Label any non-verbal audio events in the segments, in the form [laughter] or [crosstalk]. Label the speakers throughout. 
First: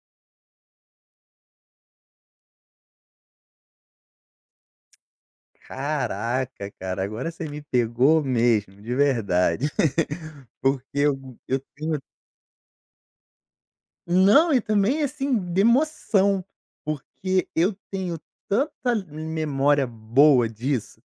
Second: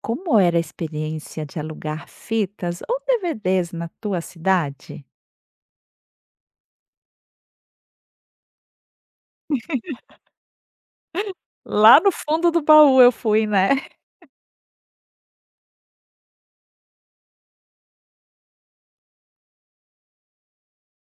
Speaker 1: Como era a experiência de alugar fitas ou DVDs na tua cidade?
Speaker 2: Caraca, cara, agora você me pegou mesmo, de verdade. [laughs] Porque eu tenho
Speaker 1: Lá no fundo do baú eu fui, né. [laughs]
Speaker 2: não, e também, assim, de emoção, porque eu tenho tanta memória boa disso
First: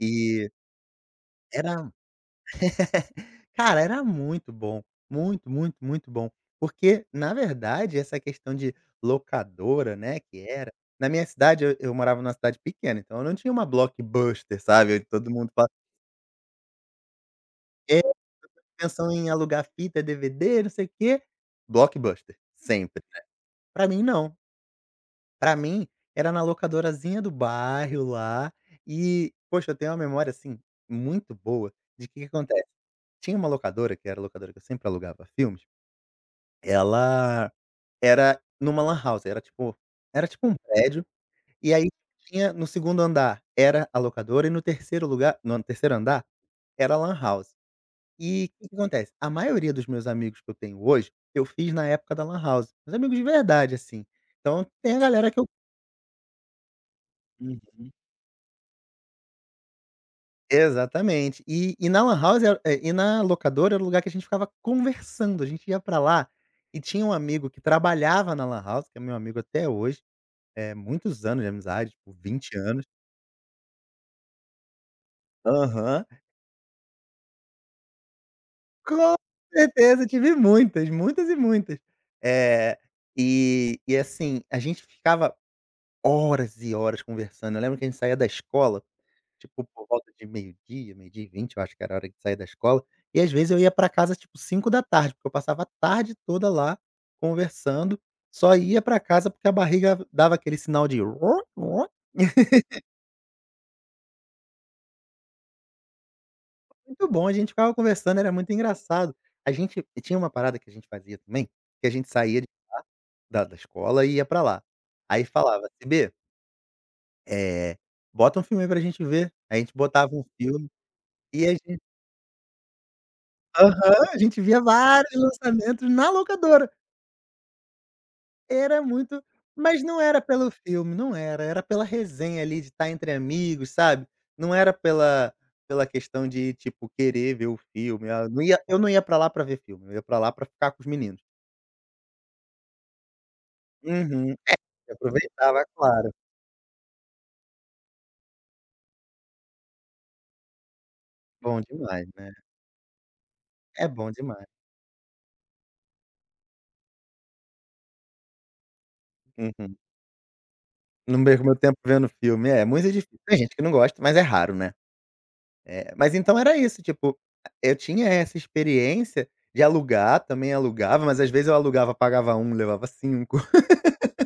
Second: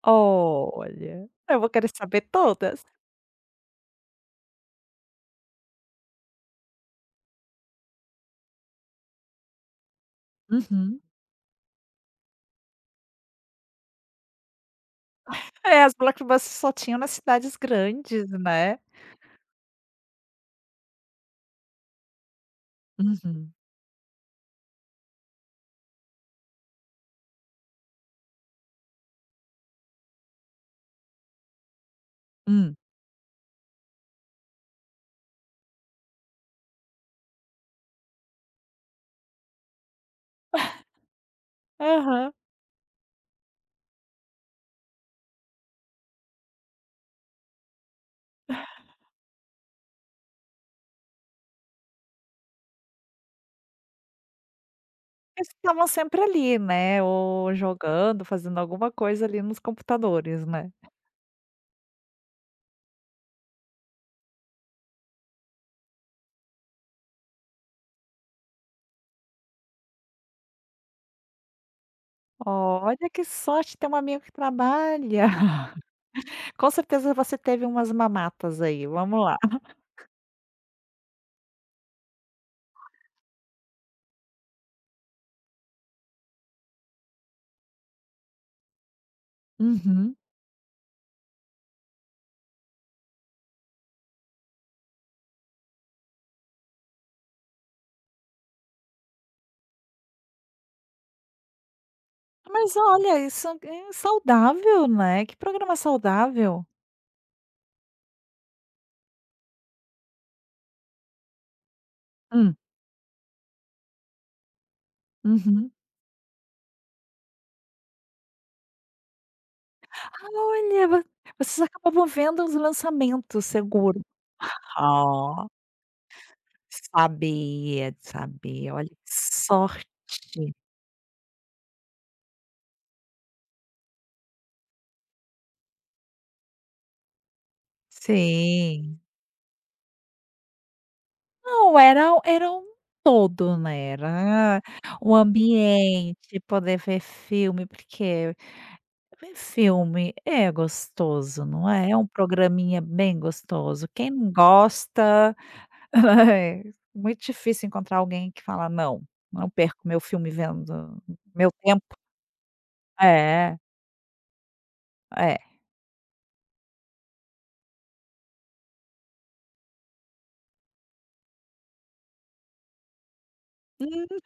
Speaker 2: e
Speaker 1: Olha. Eu vou querer
Speaker 2: era.
Speaker 1: saber todas.
Speaker 2: [laughs] Cara, era muito bom, muito, muito, muito bom. Porque, na verdade, essa questão de locadora, né, que era
Speaker 1: Uhum.
Speaker 2: na minha cidade, eu morava numa cidade pequena, então eu não tinha uma Blockbuster, sabe, todo mundo fala,
Speaker 1: É, as blockbusters só tinham nas cidades grandes, né.
Speaker 2: pensam em alugar fita, DVD, não sei o quê. Blockbuster, sempre.
Speaker 1: Uhum.
Speaker 2: Pra mim não, pra mim era na locadorazinha do bairro lá e, poxa, eu tenho uma memória, assim, muito boa de que acontece,
Speaker 1: Hum.
Speaker 2: tinha uma locadora, que era a locadora que eu sempre alugava filmes, ela era numa lan house, era tipo um prédio, e aí
Speaker 1: Aham.
Speaker 2: tinha, no segundo andar era a locadora e no terceiro lugar no terceiro andar era a lan house. E o que que acontece? A maioria dos meus amigos que eu tenho hoje, eu fiz na época da lan house. Meus amigos de verdade, assim. Então tem a galera que eu.
Speaker 1: Eles estavam sempre ali, né, ou
Speaker 2: Uhum.
Speaker 1: jogando, fazendo alguma coisa ali nos computadores, né.
Speaker 2: Exatamente. E na lan house era e na locadora era o lugar que a gente ficava conversando, a gente ia pra lá e tinha um amigo que trabalhava na lan house, que é meu amigo até hoje, é muitos anos de amizade, tipo 20 anos.
Speaker 1: Olha que sorte ter um amigo que trabalha.
Speaker 2: Aham.
Speaker 1: [laughs] Com certeza você teve umas mamatas aí,
Speaker 2: Com
Speaker 1: vamos lá.
Speaker 2: certeza, tive muitas, muitas e muitas. é e assim, a gente ficava. Horas e horas conversando. Eu lembro que a gente saía da escola, tipo, por volta
Speaker 1: Uhum.
Speaker 2: de meio-dia, meio-dia e 20, eu acho que era a hora de sair da escola, e às vezes eu ia pra casa, tipo, 5 da tarde, porque eu passava a tarde toda lá conversando, só ia pra casa porque a barriga dava aquele sinal de "Uó, uó". [laughs]
Speaker 1: Mas olha, isso é saudável, né, que programa saudável.
Speaker 2: Muito bom, a gente ficava conversando, era muito engraçado. A gente tinha uma parada que a gente fazia também, que a gente saía de
Speaker 1: Hum,
Speaker 2: da da escola e ia pra lá. Aí falava:
Speaker 1: uhum.
Speaker 2: "C b, eh, bota um filme aí pra gente ver". Aí a gente botava um filme
Speaker 1: Olha, vo
Speaker 2: e a
Speaker 1: vocês
Speaker 2: gente.
Speaker 1: acabavam vendo os lançamentos, seguro.
Speaker 2: Aham, a gente via vários
Speaker 1: Ah,
Speaker 2: lançamentos na locadora.
Speaker 1: sabia, sabia,
Speaker 2: Era
Speaker 1: olha que
Speaker 2: muito, mas
Speaker 1: sorte.
Speaker 2: não era pelo filme, não era, era pela resenha ali de estar entre amigos, sabe. Não era pela questão de, tipo, querer ver o filme, ah, não ia eu não
Speaker 1: Sim.
Speaker 2: ia pra lá pra ver filme, eu ia pra lá pra ficar com os meninos.
Speaker 1: Não, era um todo, né,
Speaker 2: Uhum.
Speaker 1: era o
Speaker 2: Aproveitava, claro.
Speaker 1: ambiente, poder ver filme, porque ver filme é gostoso,
Speaker 2: Bom
Speaker 1: não é? É
Speaker 2: demais,
Speaker 1: um
Speaker 2: né.
Speaker 1: programinha bem gostoso,
Speaker 2: É
Speaker 1: quem
Speaker 2: bom
Speaker 1: não
Speaker 2: demais.
Speaker 1: gosta. [laughs] É, muito difícil encontrar alguém que fala: "Não, não
Speaker 2: Uhum.
Speaker 1: perco meu filme vendo
Speaker 2: Não perco
Speaker 1: meu
Speaker 2: meu tempo
Speaker 1: tempo".
Speaker 2: vendo filme. É, muito difícil. Tem
Speaker 1: É,
Speaker 2: gente que não gosta, mas é raro, né.
Speaker 1: é.
Speaker 2: É, mas então era isso, tipo, eu tinha essa experiência de alugar, também alugava, mas às vezes eu alugava, pagava um, levava cinco. [laughs]
Speaker 1: Hum,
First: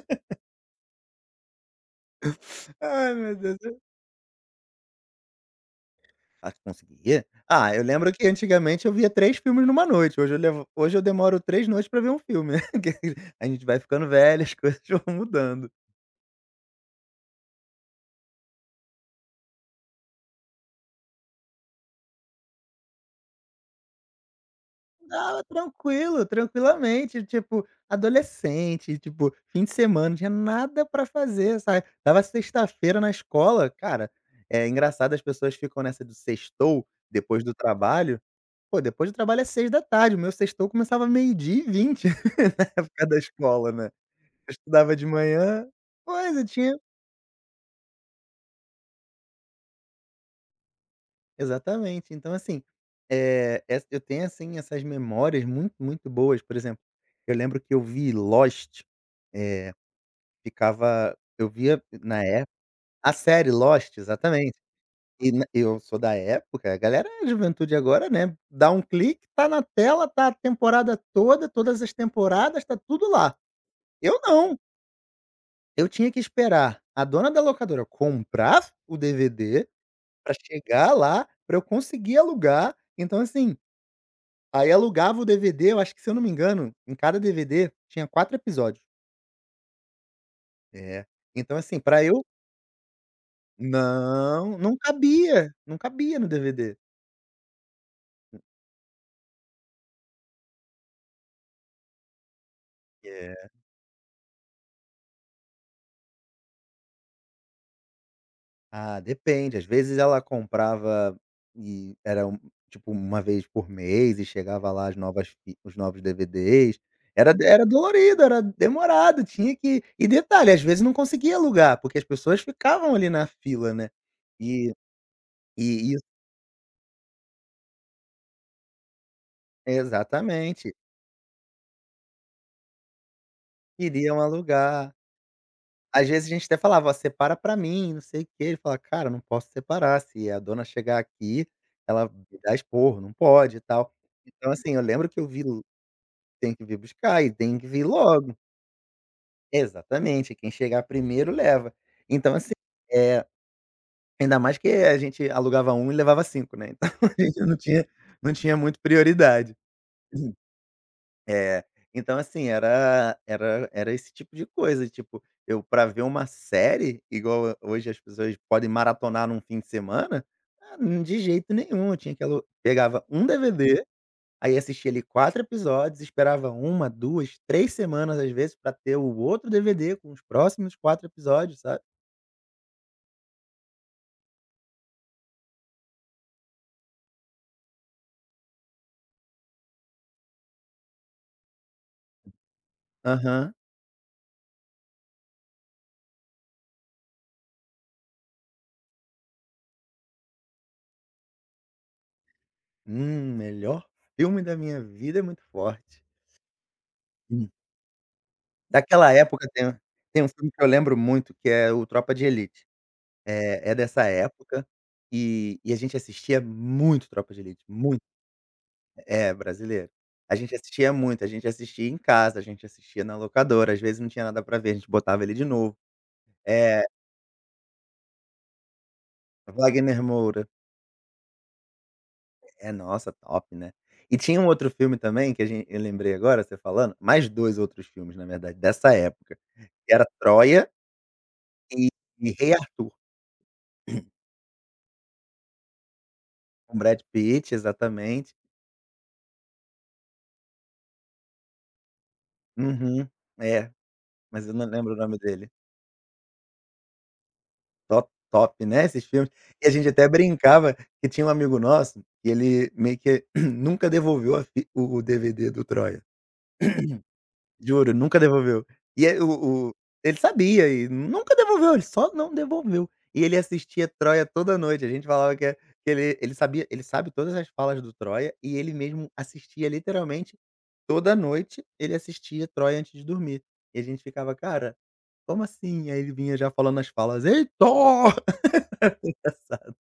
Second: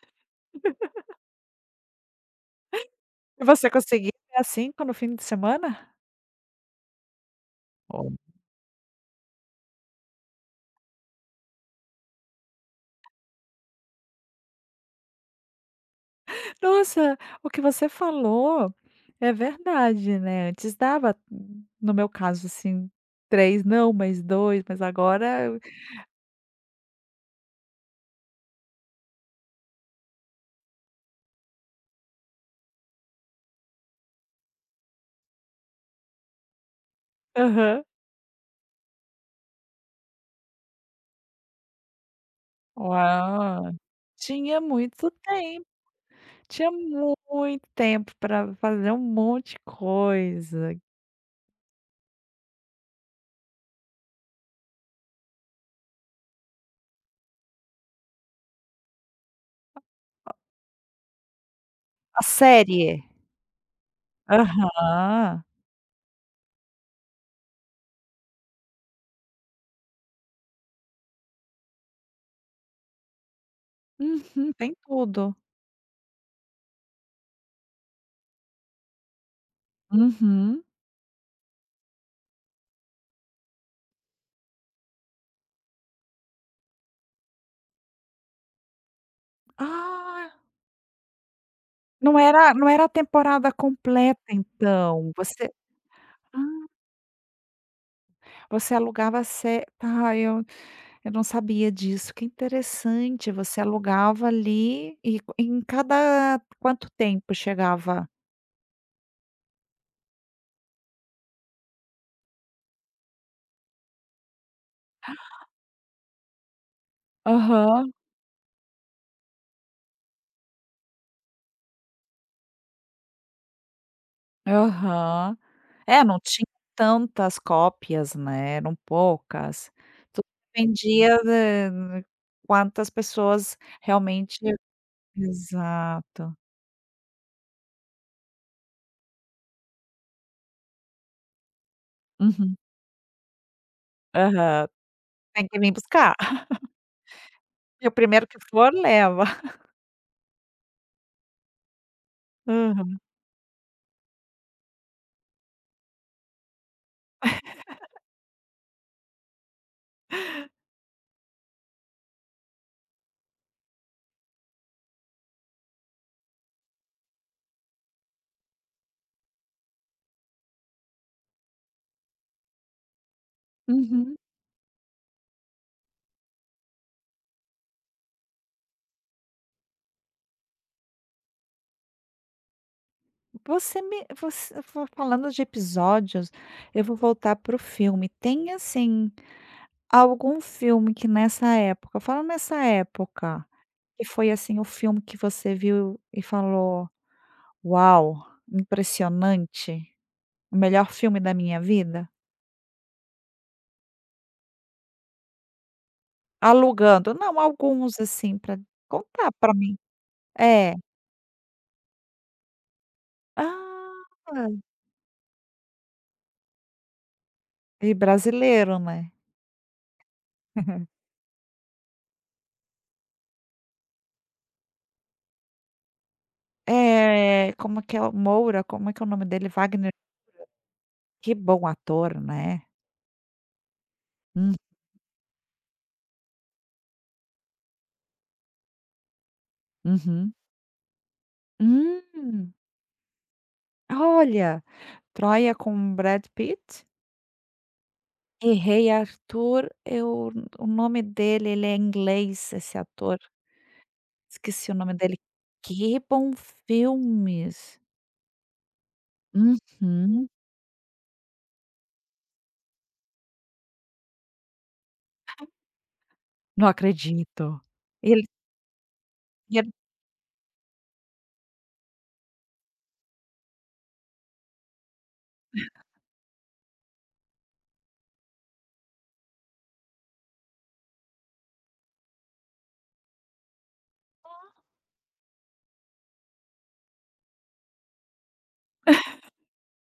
Speaker 2: Ai, meu
Speaker 1: e
Speaker 2: Deus.
Speaker 1: você
Speaker 2: Eu.
Speaker 1: conseguiu ver às 17 no fim de semana?
Speaker 2: Ah, tu conseguia? Ah, eu
Speaker 1: Ó.
Speaker 2: lembro que antigamente eu via 3 filmes numa noite, hoje eu levo hoje eu demoro 3 noites pra ver um filme, né, [laughs] que a gente vai ficando velho, as [laughs] coisas vão mudando.
Speaker 1: Nossa, o que você falou é verdade, né, antes dava, no meu caso, assim, 3 não, mas dois, mas
Speaker 2: Ah,
Speaker 1: agora eu.
Speaker 2: tranquilo, tranquilamente, tipo, adolescente, tipo, fim de semana, não tinha nada pra fazer, sabe? Tava sexta-feira na escola, cara, é engraçado, as pessoas ficam nessa do sextou, depois do
Speaker 1: Aham.
Speaker 2: trabalho, pô, depois do trabalho é 18h, o meu sextou começava meio-dia e 20, [laughs] na época da escola,
Speaker 1: Uau.
Speaker 2: né. Eu
Speaker 1: Tinha
Speaker 2: estudava de
Speaker 1: muito tempo,
Speaker 2: manhã, pois, eu
Speaker 1: tinha
Speaker 2: tinha,
Speaker 1: muito tempo para fazer um monte de coisa.
Speaker 2: exatamente, então assim, essa eu tenho, assim, essas memórias muito, muito boas, por exemplo, eu lembro que eu vi Lost, é, Ficava eu via
Speaker 1: A
Speaker 2: na época
Speaker 1: série.
Speaker 2: a série Lost, exatamente. E
Speaker 1: Aham.
Speaker 2: na Eu sou da época, a juventude agora, né, dá um clique, tá na tela, tá a temporada toda, todas as temporadas, tá tudo lá. Eu
Speaker 1: Uhum,
Speaker 2: não,
Speaker 1: tem tudo.
Speaker 2: eu tinha que esperar a dona da locadora comprar o DVD pra
Speaker 1: Uhum.
Speaker 2: chegar lá, pra eu conseguir alugar. Então assim, aí alugava o DVD, eu acho que, se eu não me engano, em cada DVD tinha 4 episódios.
Speaker 1: Ah,
Speaker 2: É. Então assim, pra
Speaker 1: não
Speaker 2: eu
Speaker 1: era não era a temporada completa
Speaker 2: Não, não
Speaker 1: então, você.
Speaker 2: cabia, não cabia no
Speaker 1: Ah,
Speaker 2: DVD.
Speaker 1: você alugava, se tá, eu não sabia disso, que interessante,
Speaker 2: É.
Speaker 1: você alugava ali e em cada quanto tempo chegava?
Speaker 2: Ah, depende, às vezes ela comprava e era um tipo, uma vez por mês, e chegava lá as novas fi os novos DVDs. Era
Speaker 1: Aham,
Speaker 2: dolorido, era demorado, tinha que, e detalhe, às vezes não conseguia alugar, porque as pessoas ficavam ali na fila, né. E
Speaker 1: aham.
Speaker 2: e
Speaker 1: É,
Speaker 2: isso,
Speaker 1: não tinha tantas cópias, né, eram poucas. Tudo
Speaker 2: exatamente,
Speaker 1: dependia de quantas pessoas
Speaker 2: queriam
Speaker 1: realmente.
Speaker 2: alugar. Às vezes a
Speaker 1: Exato.
Speaker 2: gente até falava: "Ó, separa pra mim, não sei o quê". Ele falava: "Cara, não posso separar, se a dona chegar aqui, ela me dá
Speaker 1: Uhum.
Speaker 2: esporro, não pode e tal". Então
Speaker 1: Aham.
Speaker 2: assim, eu lembro que eu vi
Speaker 1: Tem que vir buscar. [laughs]
Speaker 2: tem que vir buscar e tem que vir
Speaker 1: E o primeiro
Speaker 2: logo.
Speaker 1: que for, leva.
Speaker 2: Exatamente, quem chegar primeiro leva. Então assim,
Speaker 1: Aham.
Speaker 2: é ainda mais que a gente alugava um e levava 5, né, então, [laughs] a gente não tinha muito prioridade. É, então assim, era esse tipo de coisa, tipo, eu, pra ver uma série, igual hoje as pessoas podem maratonar num fim de semana, de jeito nenhum, eu tinha que alu pegava um DVD,
Speaker 1: Uhum.
Speaker 2: aí assistia ali 4 episódios, esperava uma, duas, 3 semanas às vezes pra ter o outro DVD com os próximos 4 episódios, sabe.
Speaker 1: Você me você fa falando de episódios, eu vou voltar para o filme. Tem, assim, algum filme que nessa época, fala nessa época,
Speaker 2: Aham.
Speaker 1: que foi, assim, o filme que você viu e falou: "Uau, impressionante, o melhor filme da minha vida"?
Speaker 2: Melhor filme da minha vida é muito forte.
Speaker 1: Alugando. Não,
Speaker 2: Hum.
Speaker 1: alguns, assim, pra
Speaker 2: Daquela
Speaker 1: contar
Speaker 2: época
Speaker 1: pra
Speaker 2: tem
Speaker 1: mim.
Speaker 2: tem um filme que eu
Speaker 1: É.
Speaker 2: lembro muito, que é o Tropa de Elite. É, é dessa
Speaker 1: Ah!
Speaker 2: época, e a gente assistia muito Tropa de Elite,
Speaker 1: E
Speaker 2: muito.
Speaker 1: brasileiro, né.
Speaker 2: É, brasileiro. A gente assistia
Speaker 1: [laughs]
Speaker 2: muito, a gente assistia em casa, a gente assistia na locadora, às vezes não tinha nada pra ver, a gente botava ele de novo. É,
Speaker 1: É, como é que é o Moura, como é que é o nome dele? Wagner,
Speaker 2: Wagner Moura.
Speaker 1: que bom ator, né.
Speaker 2: É, nossa, top, né. E tinha um
Speaker 1: Hum,
Speaker 2: outro filme também que a gente eu lembrei agora, você falando, mais 2 outros filmes, na verdade, dessa época, que era
Speaker 1: uhum.
Speaker 2: Troia e e
Speaker 1: Hum,
Speaker 2: Rei Arthur,
Speaker 1: olha, Troia com Brad
Speaker 2: com
Speaker 1: Pitt
Speaker 2: Brad Pitt, exatamente.
Speaker 1: e Rei Arthur, eu o nome dele, ele é inglês, esse
Speaker 2: Uhum.
Speaker 1: ator,
Speaker 2: É, mas eu não
Speaker 1: esqueci o
Speaker 2: lembro
Speaker 1: nome
Speaker 2: o
Speaker 1: dele.
Speaker 2: nome dele.
Speaker 1: Que bom filmes.
Speaker 2: Top top, né, esses filmes. E a gente até
Speaker 1: Uhum.
Speaker 2: brincava que tinha um amigo nosso que ele meio que [clears throat] nunca devolveu a fi o DVD do Troia.
Speaker 1: Não acredito.
Speaker 2: Juro, nunca
Speaker 1: Ele.
Speaker 2: devolveu. E aí o ele sabia e nunca devolveu, ele só não devolveu. E ele assistia Troia toda noite, a gente falava que é que ele sabe todas as falas do Troia, e ele mesmo assistia literalmente toda noite, ele assistia Troia antes de dormir. E a gente ficava: "Cara, como assim?" Aí ele vinha já falando as falas: "Heitor!" [laughs]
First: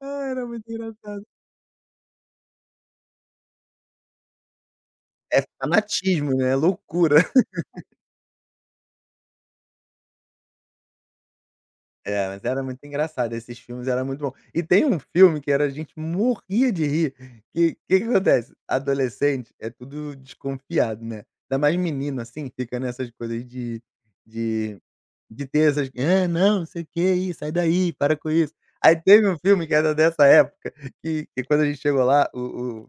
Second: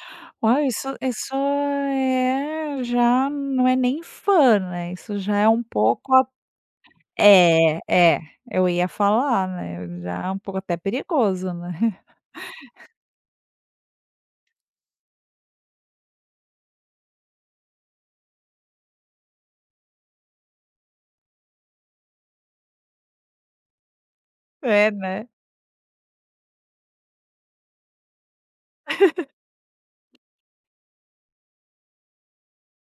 Speaker 2: Ah, era
Speaker 1: Uau,
Speaker 2: muito
Speaker 1: isso
Speaker 2: engraçado.
Speaker 1: isso é já não é nem fã, né, isso já
Speaker 2: É
Speaker 1: é um pouco a,
Speaker 2: fanatismo, né, é loucura. [laughs]
Speaker 1: é, é, eu ia falar, né, já é um pouco até perigoso, né. [laughs]
Speaker 2: É, mas era muito engraçado, esses filmes era muito bom. E tem um filme que era a gente morria de rir, que que acontece, adolescente é tudo desconfiado, né, ainda mais menino, assim, fica nessas coisas de
Speaker 1: É, né.
Speaker 2: de ter essas: "Ah, não, não sei o quê, ih, sai daí, para com isso". Aí teve um filme que era dessa época, que quando a gente chegou lá, o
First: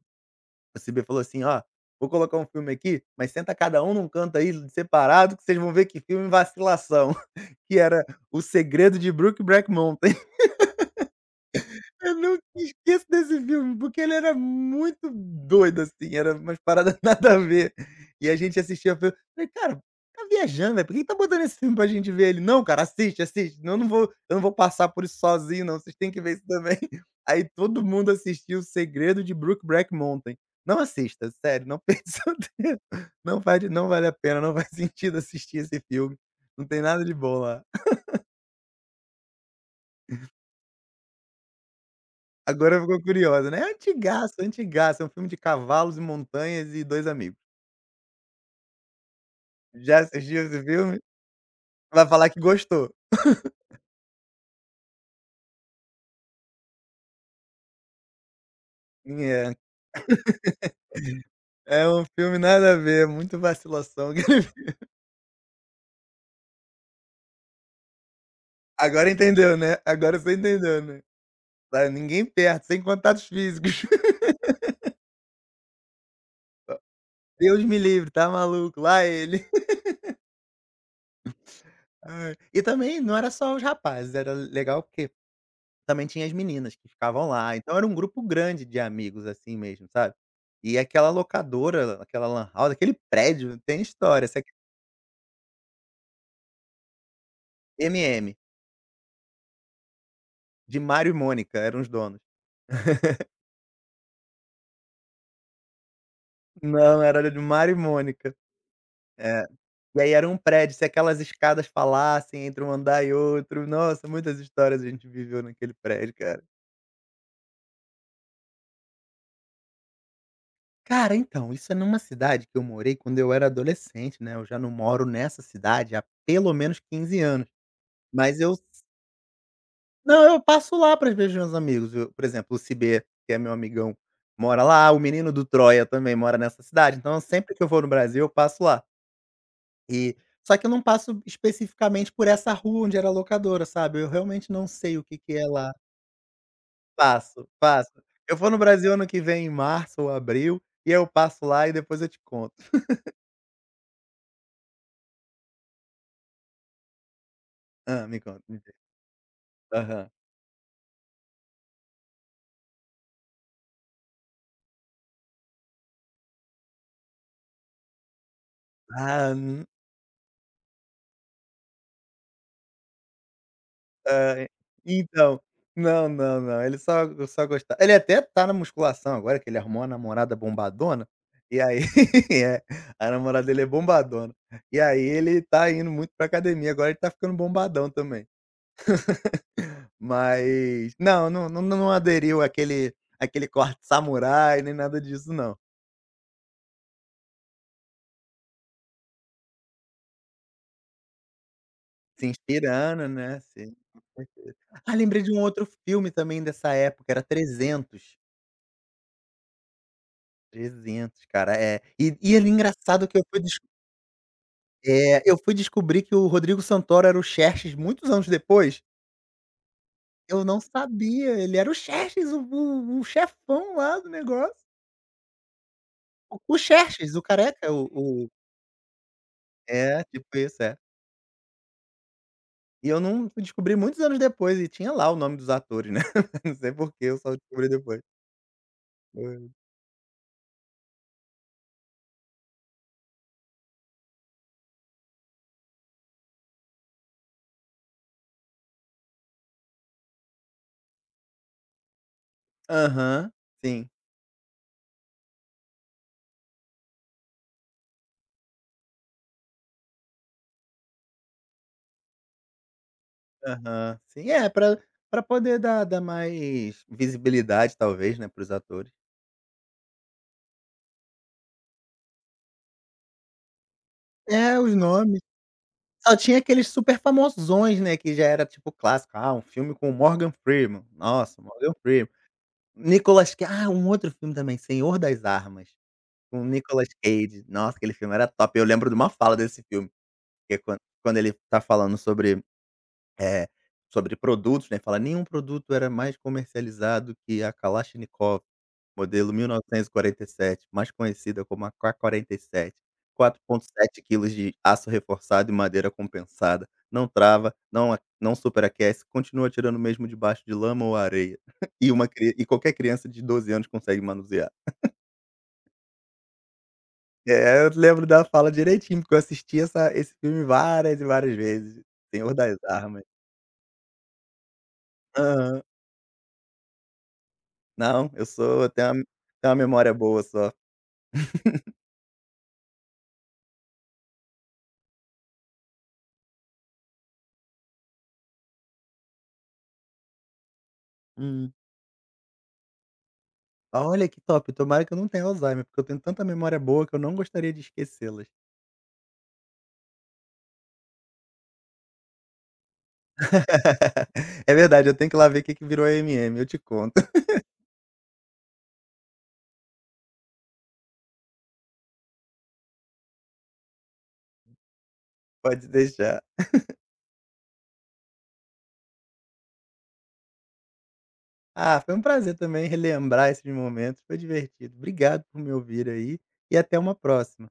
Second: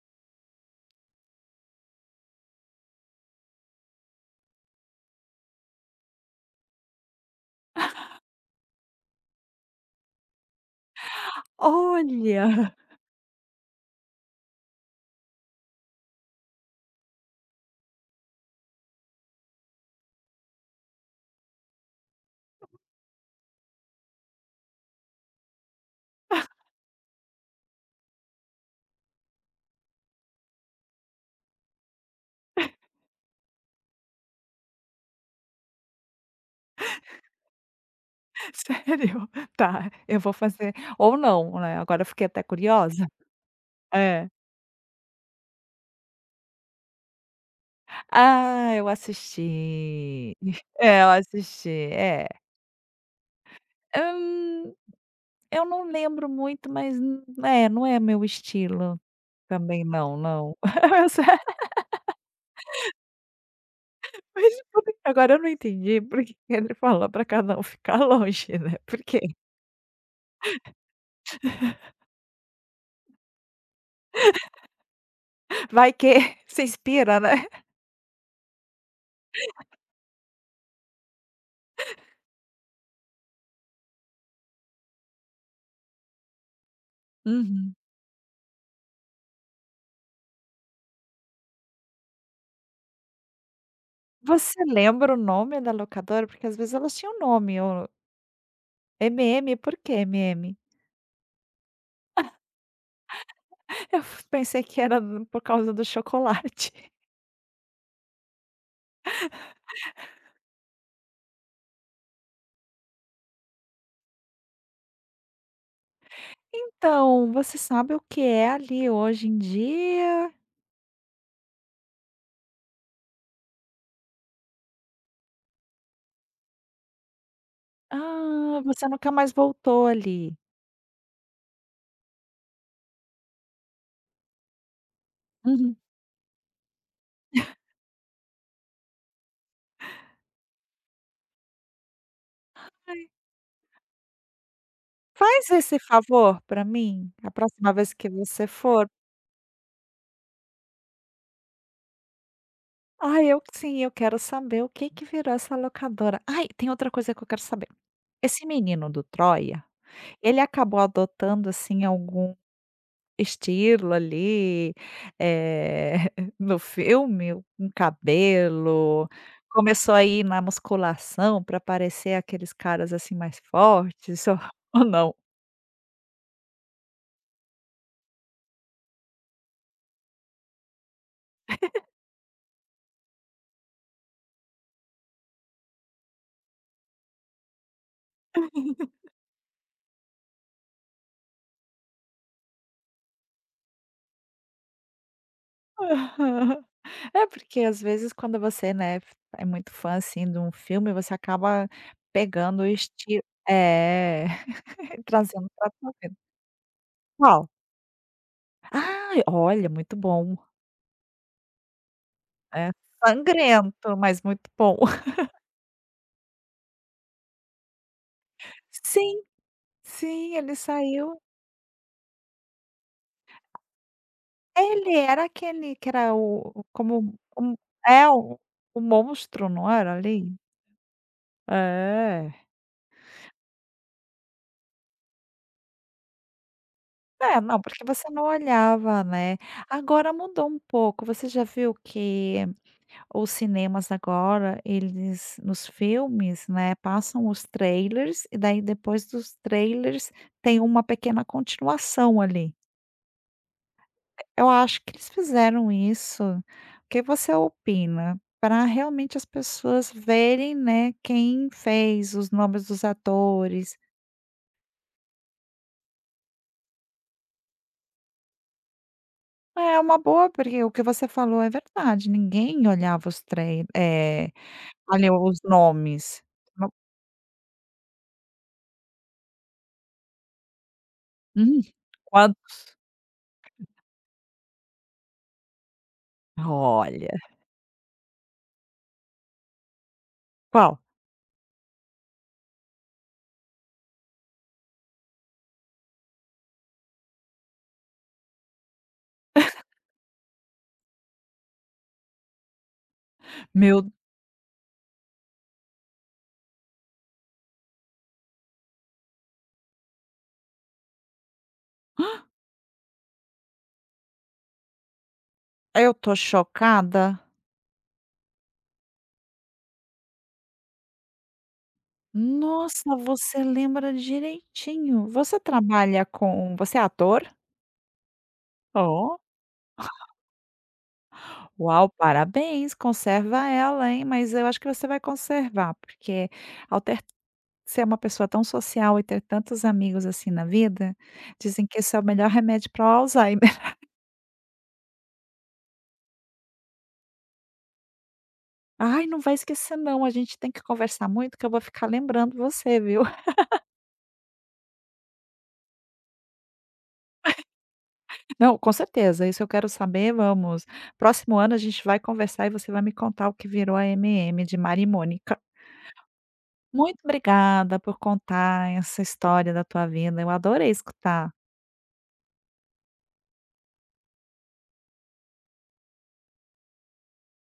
Speaker 2: A CB falou assim: "Ó, vou colocar um filme aqui, mas senta cada um num canto aí separado que vocês vão ver que filme vacilação", [laughs] que era O Segredo de Brookback Mountain. Eu nunca
Speaker 1: Olha,
Speaker 2: esqueço desse filme, porque ele era muito doido, assim, era umas paradas [laughs] nada a ver. E a gente assistia filme, falei: "Cara, tá viajando, velho, por que que tá botando esse filme pra gente ver?" Ele: "Não, cara, assiste, assiste, eu não vou passar por isso sozinho não, vocês têm que ver isso também". [laughs] Aí todo mundo assistiu O Segredo de Brookback Mountain. Não assista, sério, não [laughs] perca seu tempo, não vale a pena, não faz sentido assistir esse filme, não tem nada de bom lá.
Speaker 1: [laughs] sério? Tá, eu vou fazer ou não, né, agora eu fiquei até
Speaker 2: Agora ficou
Speaker 1: curiosa.
Speaker 2: curiosa, né. É.
Speaker 1: É.
Speaker 2: Antigaço, antigaço, é um filme de cavalos e montanhas e 2 amigos.
Speaker 1: Ah, eu
Speaker 2: Já
Speaker 1: assisti.
Speaker 2: assistiu
Speaker 1: [laughs]
Speaker 2: esse filme?
Speaker 1: É, eu assisti,
Speaker 2: Vai
Speaker 1: é.
Speaker 2: falar que gostou.
Speaker 1: Hum, eu não lembro muito, mas, n- é, não é meu estilo
Speaker 2: É,
Speaker 1: também, não, não. [laughs] Eu.
Speaker 2: é um filme nada a ver, muito vacilação.
Speaker 1: Mas
Speaker 2: [laughs]
Speaker 1: desculpa, agora eu não entendi porque ele falou pra cada um ficar longe, né,
Speaker 2: Agora
Speaker 1: porque
Speaker 2: entendeu, né, agora você entendeu, né. Tá ninguém perto, sem contatos físicos. [laughs]
Speaker 1: vai que [laughs] se inspira, né.
Speaker 2: Deus me livre, tá maluco, lá ele. Ai, e também não era só os rapazes, era legal porque também tinha as meninas que ficavam lá,
Speaker 1: Uhum.
Speaker 2: então era um grupo grande de amigos, assim mesmo, sabe. E aquela locadora, aquela lan house, aquele prédio tem história, isso aqui.
Speaker 1: Você lembra o nome da locadora? Porque às vezes elas tinham nome, eu.
Speaker 2: MM,
Speaker 1: MM, por que MM?
Speaker 2: de Mário e Mônica eram os donos.
Speaker 1: Eu pensei que era do- por causa do chocolate. [laughs]
Speaker 2: Não, era de Mário e Mônica. É. E aí era um prédio, se aquelas escadas falassem entre um andar e outro, nossa, muitas histórias a gente viveu naquele prédio, cara.
Speaker 1: Então, você sabe o que é ali hoje em dia?
Speaker 2: Cara, então, isso é numa cidade que eu morei quando eu era adolescente, né, eu já não moro nessa cidade há pelo menos 15 anos, mas eu.
Speaker 1: Ah, você nunca mais voltou
Speaker 2: Não,
Speaker 1: ali.
Speaker 2: eu passo lá para ver os meus amigos, eu, por exemplo, o Cibê, que é meu amigão, mora lá, o menino do
Speaker 1: Uhum.
Speaker 2: Troia também mora nessa cidade, então sempre que eu vou no Brasil eu passo lá. E só que eu não passo especificamente por essa rua onde era a locadora, sabe, eu realmente não sei o que que é
Speaker 1: Faz
Speaker 2: lá.
Speaker 1: esse favor pra mim, a
Speaker 2: Passo,
Speaker 1: próxima vez
Speaker 2: passo.
Speaker 1: que
Speaker 2: Eu
Speaker 1: você
Speaker 2: vou no
Speaker 1: for.
Speaker 2: Brasil ano que vem em março ou abril, e eu passo lá e depois eu te conto.
Speaker 1: Ai, eu sim, eu quero saber o que que virou essa locadora. Ai, tem outra coisa que eu quero saber.
Speaker 2: Hã, me conta,
Speaker 1: Esse
Speaker 2: me diz.
Speaker 1: menino do Troia,
Speaker 2: Aham.
Speaker 1: ele acabou adotando, assim, algum estilo ali, eh, [laughs] no filme? Um cabelo?
Speaker 2: Ah
Speaker 1: Começou a ir na musculação para parecer aqueles caras, assim, mais fortes [laughs]
Speaker 2: Ai,
Speaker 1: ou não?
Speaker 2: então, não, não, não, ele só só gosta ele até tá na musculação agora, que ele arrumou uma namorada bombadona, e aí, [laughs] é, a namorada dele é bombadona. E aí ele tá indo muito pra academia, agora ele tá ficando bombadão também. Mas não, não aderiu àquele corte samurai, nem nada disso não.
Speaker 1: [laughs] Aham. É, porque às vezes quando você, né, é muito fã, assim, de um filme, você acaba
Speaker 2: Se
Speaker 1: pegando o
Speaker 2: inspirando,
Speaker 1: estilo.
Speaker 2: né, se.
Speaker 1: É.
Speaker 2: [laughs] Ah,
Speaker 1: [laughs]
Speaker 2: lembrei de um
Speaker 1: Trazendo
Speaker 2: outro
Speaker 1: pra tua
Speaker 2: filme
Speaker 1: vida.
Speaker 2: também dessa época, era
Speaker 1: Qual?
Speaker 2: 300,
Speaker 1: Ah, olha, muito bom.
Speaker 2: cara, E era
Speaker 1: É
Speaker 2: engraçado que eu fui
Speaker 1: sangrento, mas muito bom. [laughs]
Speaker 2: Eu fui descobrir que o Rodrigo Santoro era o Xerxes muitos anos depois,
Speaker 1: Sim, sim,
Speaker 2: eu
Speaker 1: ele
Speaker 2: não
Speaker 1: saiu,
Speaker 2: sabia, ele era o Xerxes, o chefão lá do negócio.
Speaker 1: ele era aquele que era
Speaker 2: O
Speaker 1: o-
Speaker 2: Xerxes,
Speaker 1: como
Speaker 2: o
Speaker 1: um,
Speaker 2: careca, o
Speaker 1: é
Speaker 2: o
Speaker 1: o monstro, não era ali?
Speaker 2: tipo isso,
Speaker 1: É.
Speaker 2: E eu não fui descobrir muitos anos depois e tinha lá o nome dos atores, né, [laughs] não sei por que eu só
Speaker 1: É, não,
Speaker 2: descobri
Speaker 1: porque
Speaker 2: depois.
Speaker 1: você não olhava,
Speaker 2: Hã.
Speaker 1: né. Agora mudou um pouco, você já viu que os cinemas agora, eles nos filmes, né, passam os trailers e daí depois dos trailers tem uma pequena continuação ali.
Speaker 2: Aham, sim.
Speaker 1: Eu acho que eles fizeram isso, o que você opina? Para realmente as pessoas verem, né, quem fez, os nomes dos atores.
Speaker 2: Aham, sim. É, pra poder dar mais visibilidade talvez, né, para os atores.
Speaker 1: É uma boa, porque o que você falou é verdade, ninguém olhava os trailers, é,
Speaker 2: É, os
Speaker 1: olha
Speaker 2: nomes.
Speaker 1: os
Speaker 2: Só
Speaker 1: nomes.
Speaker 2: tinha aqueles
Speaker 1: Não.
Speaker 2: super famosões, né, que já era tipo clássico, ah, um filme com o Morgan Freeman, nossa,
Speaker 1: Hum,
Speaker 2: Morgan Freeman.
Speaker 1: quan,
Speaker 2: Nicolas Cage, ah, um outro filme também, Senhor das Armas, com o Nicolas
Speaker 1: olha,
Speaker 2: Cage, nossa, aquele filme era top, eu lembro de uma fala desse filme, que é
Speaker 1: qual?
Speaker 2: quando ele tá falando sobre eh, sobre produtos, né, fala: "Nenhum produto era mais comercializado que a Kalashnikov, modelo 1947, mais conhecida como a K47,
Speaker 1: Meu.
Speaker 2: 4,7 quilos de aço reforçado e madeira compensada, não trava, não superaquece, continua atirando mesmo debaixo de lama ou areia, [laughs] e uma cri e qualquer criança de 12 anos consegue manusear".
Speaker 1: Eu tô chocada.
Speaker 2: É, eu lembro da fala direitinho, porque eu assisti essa esse filme várias e várias vezes, Senhor das
Speaker 1: Nossa,
Speaker 2: Armas.
Speaker 1: você lembra direitinho. Você trabalha com, você é ator?
Speaker 2: Não, eu
Speaker 1: Oh,
Speaker 2: tenho uma memória boa só.
Speaker 1: uau, parabéns, conserva ela, hein, mas eu acho que você vai conservar, porque ao ter, ser uma pessoa tão social e ter tantos amigos assim na vida,
Speaker 2: Hum.
Speaker 1: dizem que esse é o melhor remédio para o Alzheimer. [laughs]
Speaker 2: Ah, olha que top, tomara que eu não tenha Alzheimer, porque eu tenho tanta memória boa que eu não gostaria de esquecê-las.
Speaker 1: Ai, não vai esquecer não, a gente tem que conversar muito que eu vou ficar lembrando você, viu.
Speaker 2: [laughs] É verdade, eu tenho que ir lá ver o que que virou MM, eu te conto. [laughs]
Speaker 1: Não, com certeza, isso eu quero saber, vamos, próximo ano a gente vai conversar e você vai me contar o que virou a MM de Mari e Mônica.
Speaker 2: Pode deixar.
Speaker 1: Muito obrigada por contar essa história da tua vida, eu adorei escutar.
Speaker 2: Ah, foi um prazer também relembrar esses momentos, foi divertido. Obrigado por me ouvir aí, e até uma próxima.